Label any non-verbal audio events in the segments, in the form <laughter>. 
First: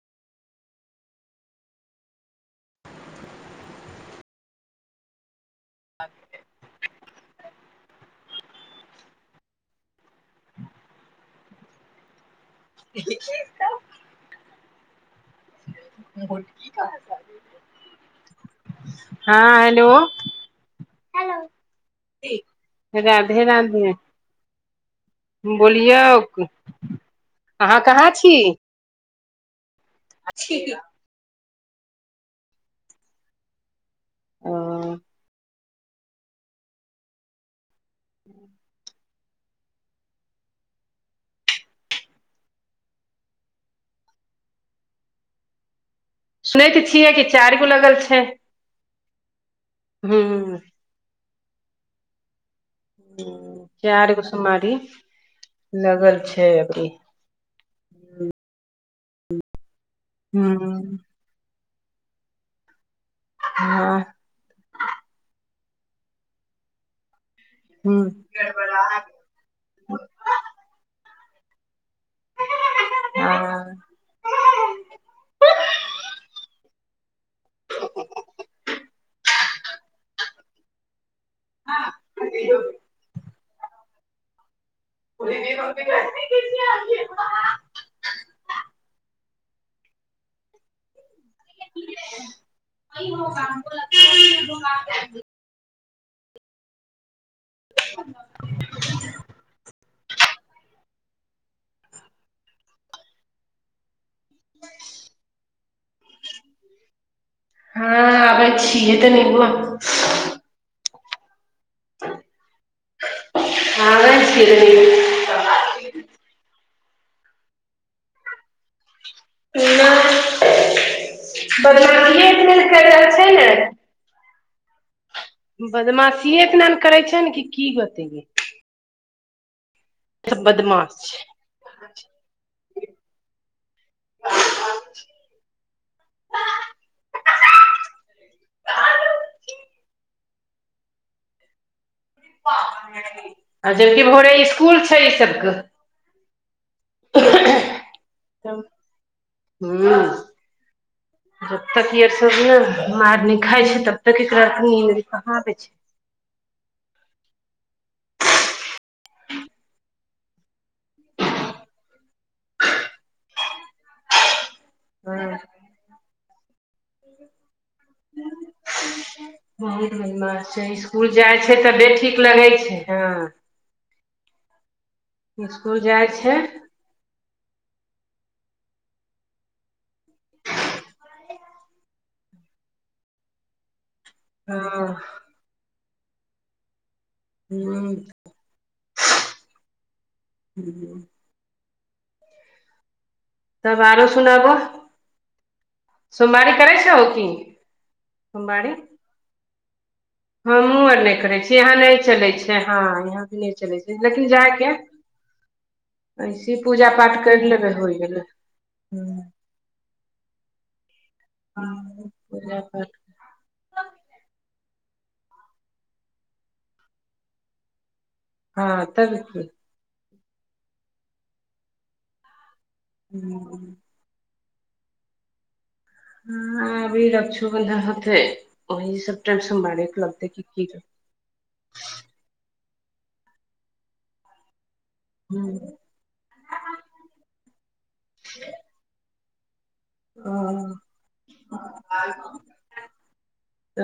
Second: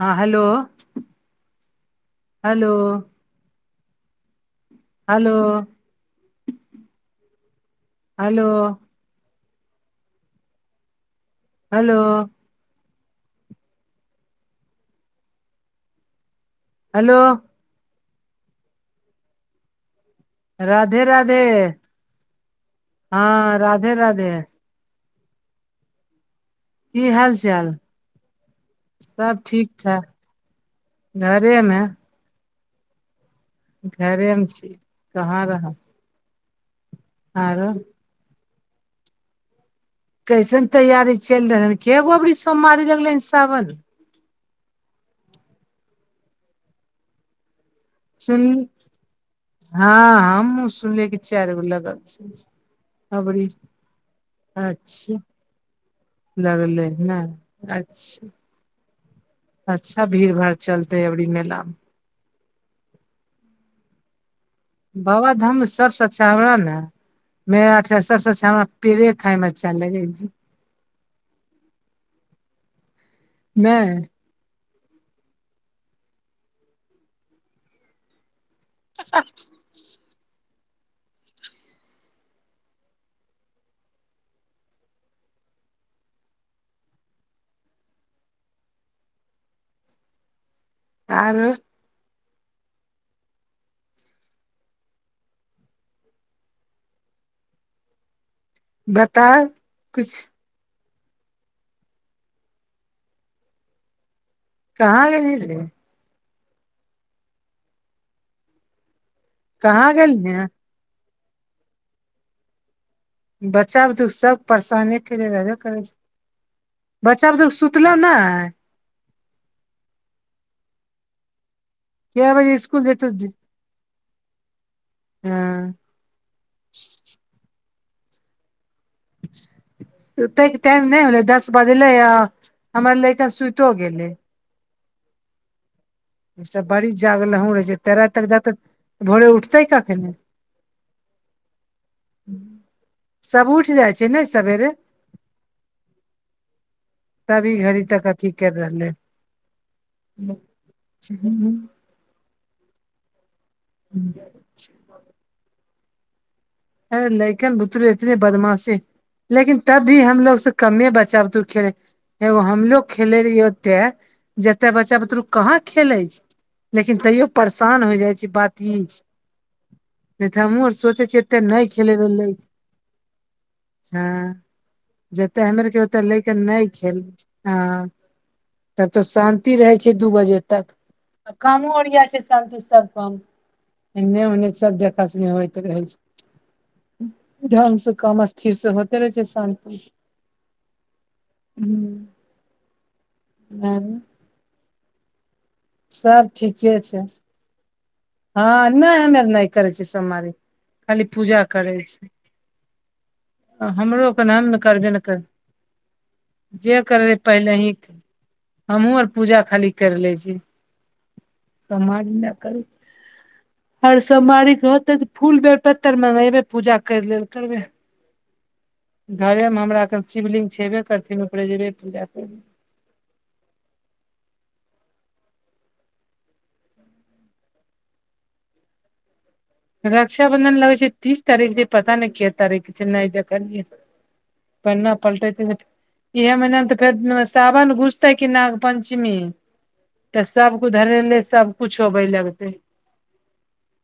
हँ hello hello hello hello hello देखी त हेलो हँ हेलो राधे राधे राधे राधे ह राधे बोलियौ की हाल चाल अहाँ कहाँ छी सब ठीक ठाक <unintelligible> घरेमे घरे मे ओ छी कहाँ रहबै आरो ह्म कैसन तैयारी चलि रहल हन केगो अबरी सोमवारी लगले हन सावन मे सुनैत छियै कि चारि गो लगल छै सुन हू हँ हमूँ सुन लियै की चार गो लगल छै अबरी चारि गो सोमवारी अच्छा लगल छै अभी लगलै ह अच्छा अच्छा भीड़ हूं भाड़ चलतै अबरी मेलामे हँ बाबा धाम सबस अच्छा हमरा ने मेराठ हूं सबस अच्छा हमरा पे खाय म अच्छा लगैत छै नहि ह <unintelligible> <inaudible> <inaudible> आरो <inaudible> <inaudible> बता कहाँ गेल्ही रे <inaudible> हँ अे छियए तऽ निकब काहाँ गेल्ही हे बच्चा बूत्तर क आबै सब छियै तनी परेशाने अकेले रहबे करै छै बच्चा <unintelligible> सुतलो नय <inaudible> बदमासीए कै एतने बजे स्कुल कर जेतौ रहल छै ने हँ बदमाशिए इतना ने करै छै ने कि की बताइए सब ओतैक टाइम नय बदमाश होलै छै दस बजले य हमर लेइका सुतो गेलै सब बारिश जागेलँ रहै छै ते राति तक जात भोरे उठतै कखन <inaudible> सब उठि <inaudible> जाइ जबकि छै ने भोरे सबेरे इसकुल छै ई सबके तभी घड़ी तक अथी कर रहले ह <inaudible> <inaudible> घाय छै तब तक एकरा कहाँ आबे छै अर लेइकन बुतरू इतने बदमाशी लेकिन तब भी हमलोग से कमे बच्चा बूत्तरू <unintelligible> एगो हम लोग खेले रहियै ओते जते बच्चा बुतरु हँ कहाँ खेलै छै लेकिन तैयो परेशान हो जाइ छै बात ई बहुत नय तऽ बदमाश हमहु छै आर सोचै इसकुल छियै जाइ छै नय तबे खेल रहू ठीक लेके लगै छै हँ ह जतेक हमे इसकुल अरके ओते जाइ लेके छै नय खेल हँ तब तऽ शान्ति रहै छै दू बजे तक आ कामो ओरिया छै शान्ति स सब काम एने ओने सब हँ देख सुने होइत रहै छै ढङंग से ह कम स्थिर से होते रहै छै शान्ति स हू तब आरो सुनाबो सब सोमवारी करै ठीके छै छहो की हँ सोमवारी नय हमेअर नय करै छीयै सोमवारी हमहुँ आर खाली नहि पूजा छियै करै यहाँ नहि छी चलै छै हँ यहाँ भी नहि चलै छै हमरो <unintelligible> क लेकिन हम ने जायके करबे ने ऐसे करबती जे पूजा करबे पाठ करि पहिले ही लेबै होइ गेलै हमहुँ आर पूजा खाली कर ले छी समाज ने पूजा करे छी पाठ हर सोमवारी के होते त फूल बेल पत्तर मंगेबे पूजा कर लेल करबै हँ तब की घरेमे हमरा कन शिवलिंगग छेबे करथिन ओकरे जेबे पूजा कर <inaudible> हँ अभी रक्ष बन्धन होतै ओहि सबटा सोमबारे क लगतै क की लग तारिख छै पता नय के तारिख छै नय देखलिए पन्ना पलटे थिन इएहे महीना ने तऽ फेर सावन घुसतै की नाग पंचमी तऽ सबक ह धरने सब कुछु होबे लगतै <inaudible>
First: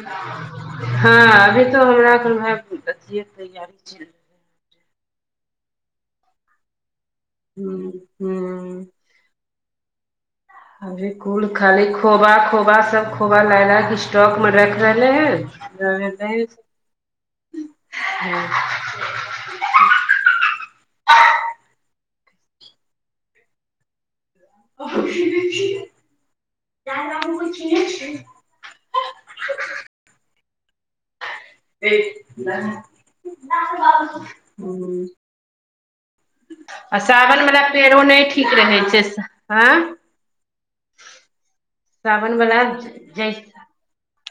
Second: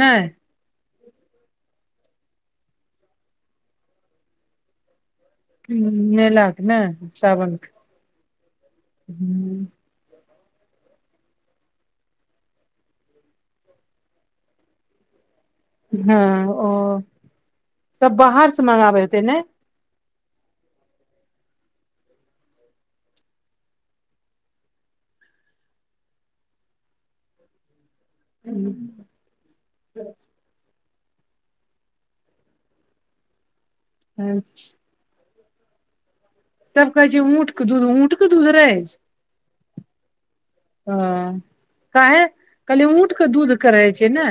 नहि हँ अभी तो हमरा सभहक अथिए क तैयारी ह मेलाके ने सावनके हूँ हूँ हू <unintelligible> अभे कुल खाली खोबा खोबा सब खोबा लाय स्टॉक में राख रहले है हँ ओ सब बाहर से मंगाबै हेतै ने <unintelligible> <unintelligible> <unintelligible> <unintelligible> <unintelligible> हूँ सब आ कहै छै सावन वला ऊटके दूध पेड़ो नहि ऊटके दूध ठीक रहै छै आँ ह काहे सावन वला कहली ऊट कऽ जैस दूध कऽ रहे छै ने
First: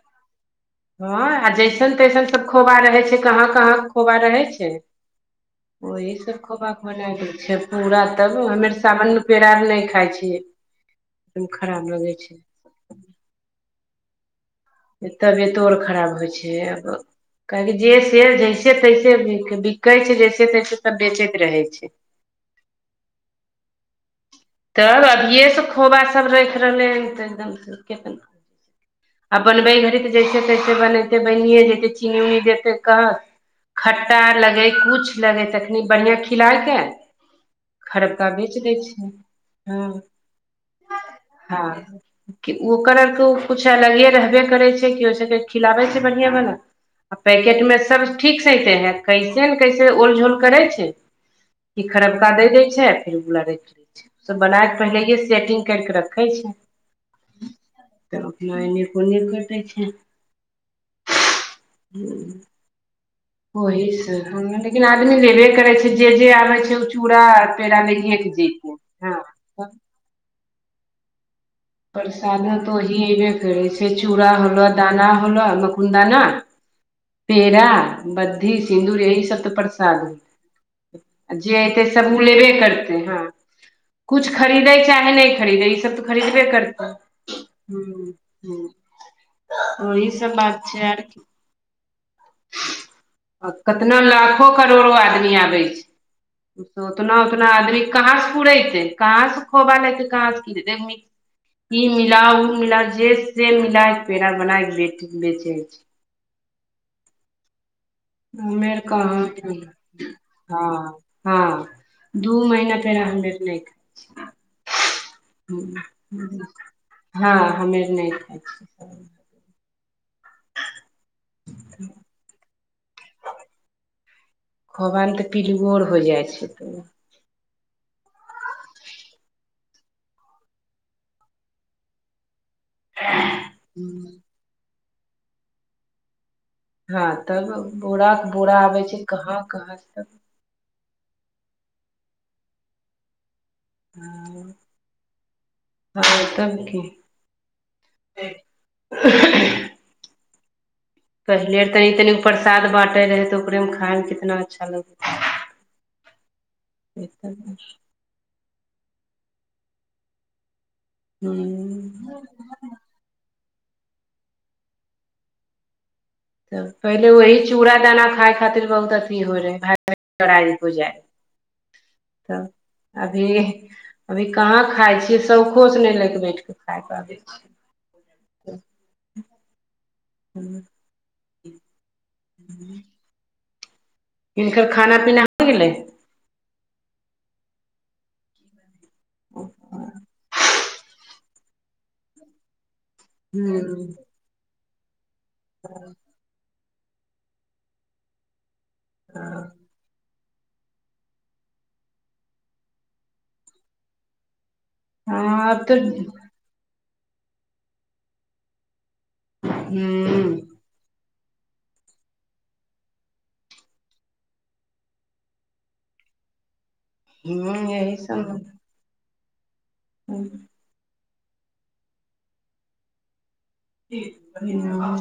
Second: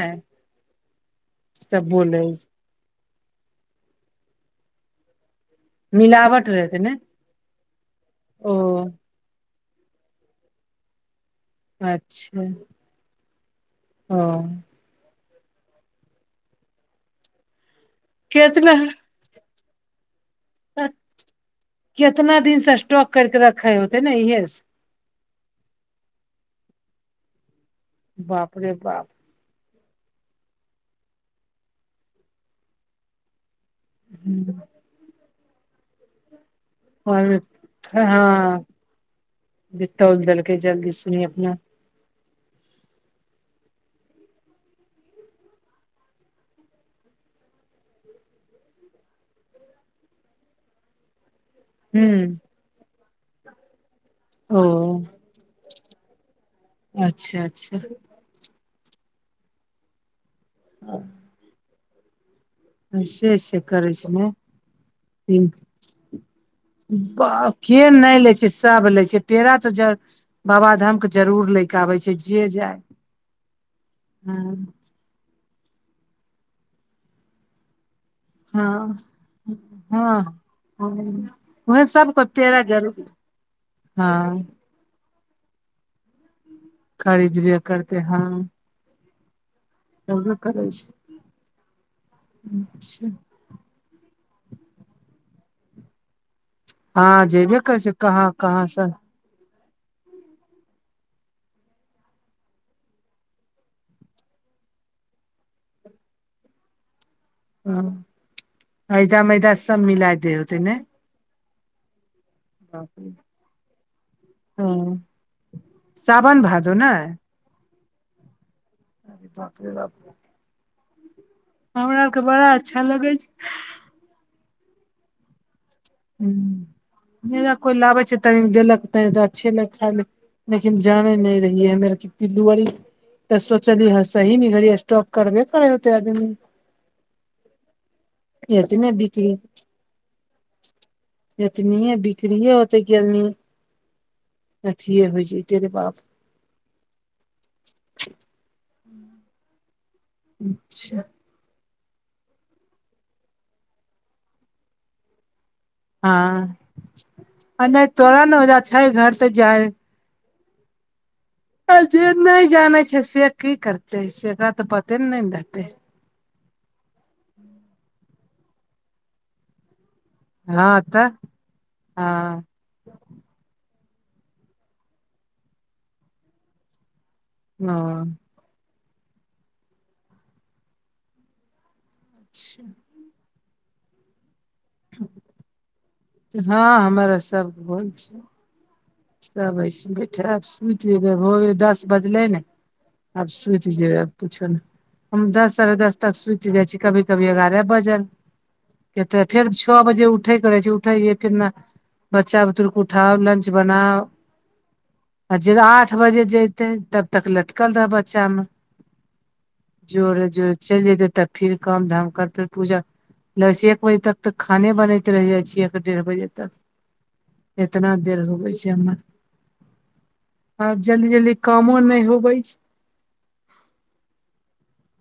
हँ आ सब जैसन बोलै तैसन सब खोबा रहै छै कहाँ कहाँ खोबा रहै छै ओही सब मिलावट खोबाका रहतै ने खोना छै पूरा तब ओ हमेर सावन पेड़ार नहि खाइ छियै एकदम खराब लगै छै अच्छा ओ तबियतो आर खराब होइ छै आब काहेकि जे से केतना जैसे तैसे कहै छै जैसे तैसे सब बेचैत रहै छै उतना दिन से स्टॉक करके रखे होते नऽ इहे तब अभियय सऽ खोबा सब राख रहले हन ते एकदम बापरे बाप आ बनबै घड़ी तऽ जैसे तैसे बनतै बनिए जतै चीनी उनी जेतै कहस खट्टा लगे कुछ लगे तखनी बढ़िियाँ खिलाायके हँ छै हँ तौल देलकै जल्दी सुनि अपना हँ कि ओकर अरके किछु अलगे रहबे करै छै कि ओहि सभके खिलाबै छै बढ़िआँ बला आ पैकेट में सब ठीक सेहेते हैं कैसे ने कैसे ओल झोल करै छै कि हू खरबका दे देय छै आ फेर उला रख ले छै सब ओ बना के पहिले सेटिंग करके रखे छी अच्छा अच्छा तऽ अपना एने ओने कटै छै <unintelligible> <unintelligible> छै छैे ओहि करै से छैले लेकिन आदमी लेबे करै छै जे जे आबै छै ओ चूड़ा <unintelligible> पेड़ा के नहि लैये ले के छै जैतै सब ले हँ छै पेड़ा तो ज बाबा धाम के जरूर ले छै जे प्रसादो तो जाय ही बे करे से चूड़ा हँ होलो दाना <unintelligible> मकुदाना पेरा बधी हँ सिन्दूर एह सब तऽ प्रसाद हो हँ हँ। आ जे उहे अयतै सभ सब कोइ ओ लेबे पेड़ा जरूर करतै हँ हँ द चाहे नऽ नहि खरीदे ई सब तऽ खरीदबे करतै खरीीदबे करतै हँ ओ ई सब करबे बात करै छै आर की अच्छा आ कितना लाखो करोड़ो आदमी आबै छै उतना हँ उतना जेबे करै आदमी छै कहाँ से सँ पूड़ेत कहाँ से खोबा लेत कहाँ से कीे ई मिला ओ मिला जे से मिल के पेड़ा बना के बे बेचे छै ह हमे आर कहाँ अैदा मदाा सब मिलय दौ होतो ने हँ हँ दू महीना पेड़ा हमे नहि हँ सावन भादो ने हँ हमेर नहि खाय छियै अरे बाप रे बाप <unintelligible> हमरा आरके बड़ा अच्छा लगै छै। होबा तऽ पिलुओ आओर हो जाइ छै तऽ नय कोइ लाबै छै तनी देलक तछक खाय लक लेकिन जानै नय रहीयै की हमे आर क पिल्लू आरी तऽ सोचलिय ह सही मे घड़ी स्टॉप करबे करय होतै अदमी हँ तब बोरा के बोरा आबै एतने छै बिक्री कहाँ कहाँ से जतनीऐ बिकरीऐ होतै की अदमी अथिए हो जैतै की रे बाप आओर तबकी <inaudible> अच्छा पहिले तनी तनि प्रसाद बाँटे रहै तऽ ओकरेमे खाायमे कितना अच्छा लगै हँ आ नय तोरा ने ओज छै घर तऽ जाइ आ जे हूँ नहि जाने छै से की करते से एकरा तऽ पते ने ने ने रहते तऽ पहिले वही चूड़ दाना खाय खातिर बहुत अथी होय रहै चइ <unintelligible> हँ जाइ तऽ तऽ हँ अभी अभी कहाँ खाय छियै शौखो से नहि लऽ के बैठ के खाय पाबै छी हँ हूँ अच्छा <inaudible> हिनकर खाना पीना हो गेलै हँ हमरा सबके होल छै सब ऐसे बैठे सुति जेबै भऽ गेल दस बजलै ने आब हूँ सुति जेबै आब कुछो नय हम दस साढ़े दस तक सुति जाइ छी कभी कभी एगारह बजल के तऽ फेर हँ छओ बजे उठे करे छी उठे कितना बच्चा बुदरूके उठाउ लंच बनाउ आब तऽ आठ बजे जतै तब तक लटकल रहब बच्चामे जोरे हूँ जोर चलि जेते तब फिर काम धाम करते पूजा लगै छै एक बजे तक तऽ खाने बनैत रहि जाइ छियै एक डेढ़ बजे तक हूँ एतना यही देर होबै छै हमर हूँ आर जल्दी जल्दी कामो नय होबै छै हुँ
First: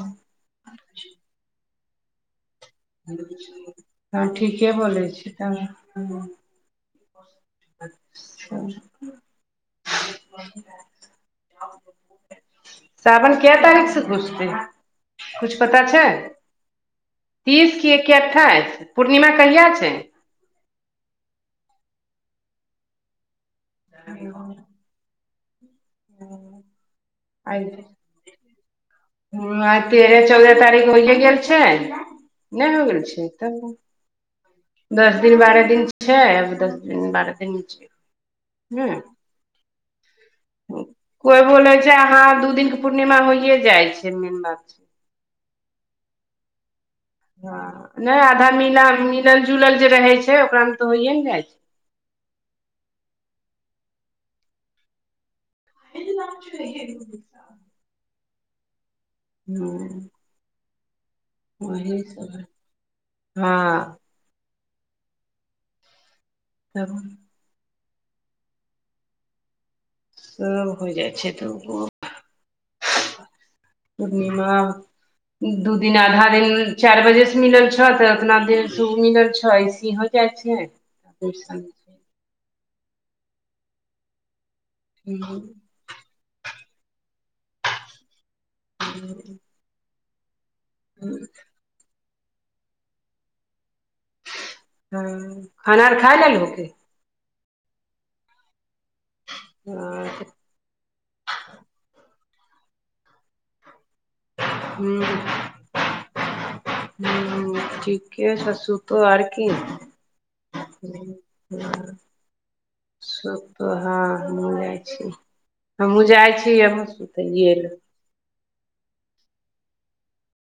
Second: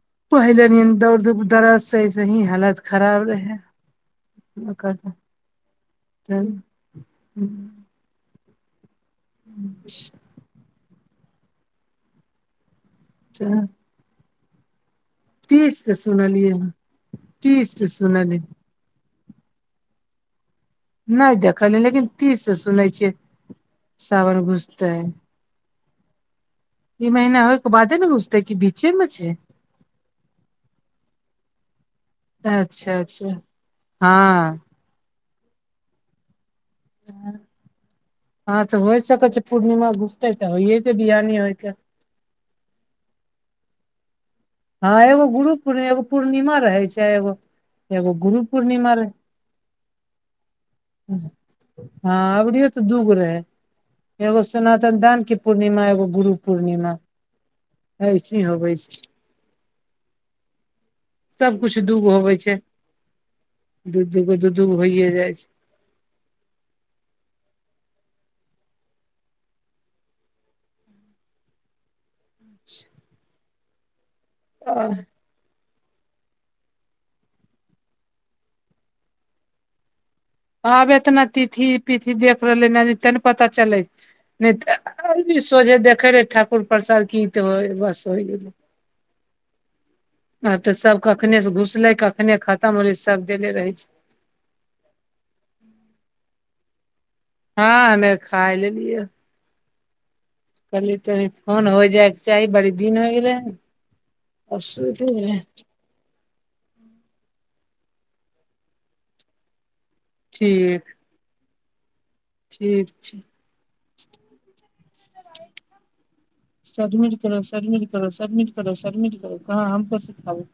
<inaudible> पहिल न दौड़ धूप दरद से ऐसेहीं हालत खराब रहै हँ ठीके बोलै छी तब हुँ अच्छा <inaudible> साावन कै तारीख से खुजतेै कुछ तीस पता से छै सुनलियै हँ तीस से के की सुनलियै अठ्ठाइस पूर्णिमा कहिया छै नय देखलियै लेकिन तीस से सुनै छियै सावन घुसतै <inaudible> ई महीना होय आइ के बादे ने घुसतै की बीचे मे छै हूँ आइ तेरह चौदह तारीख होइे गेल छै नहि हो अच्छा गेल छै अच्छा तब हँ दस दिन बारह दिन छै अभ हँ तऽ होइ हूँ सकै छै पूर्णिमा घुसते तऽ होइेत बिहानी होइके ा ह दू दिननक के पूर्णिमा होइये जाइ छै मेन बात छै हँ एगो गुरु पूर् एगो पूर्णिमा रहै छै एगो हँ एगो नहि गुरु आधा मिल पूर्णिमा रह मिलल जुलल जे रहै छै ओकरा मे तऽ होइए नऽ जाइ छै हँ अबरियो तऽ दूगो रहै एगो सनातन दान के पूर्णिमा एगो गुरु छै पूर्णिमा ऐसे होवे छै हू सब कुछु दूगो होवे सब छै हँ दू दूगो दू दूगो होइे जाइ छै <unintelligible> सब हो जाइ छै तऽ ओ अच्छा पूर्णिमा दू दिन आधा दिन चारि बजे से मिलल छौ तऽ उतना देिन सऽ उऽ मिलल छ ऐसे ह आब एतना तीथि पीी देख रहले नदी ते ने पता चलैी हँ सोझे देखे रहे ठ प्रसार की त हो बस हो गेल आब तऽ सब कखने से घुसले कखने खतम होले सब देेले रहै छै हँ खाना आर खा लेलहो कि हँ हमे खा लेलियए हँ कहली तनि फोन हो जाइके चाही बड़ी दिन होय गेलै हन हू हू ठीके छै सूतय तो आर की ठीक <unintelligible> ठीक छै सब तऽ उहाय हो जाइ छैय हमहुँ जाइ छी अब सुतय लऽ कर समिट कर समिट कर <unintelligible>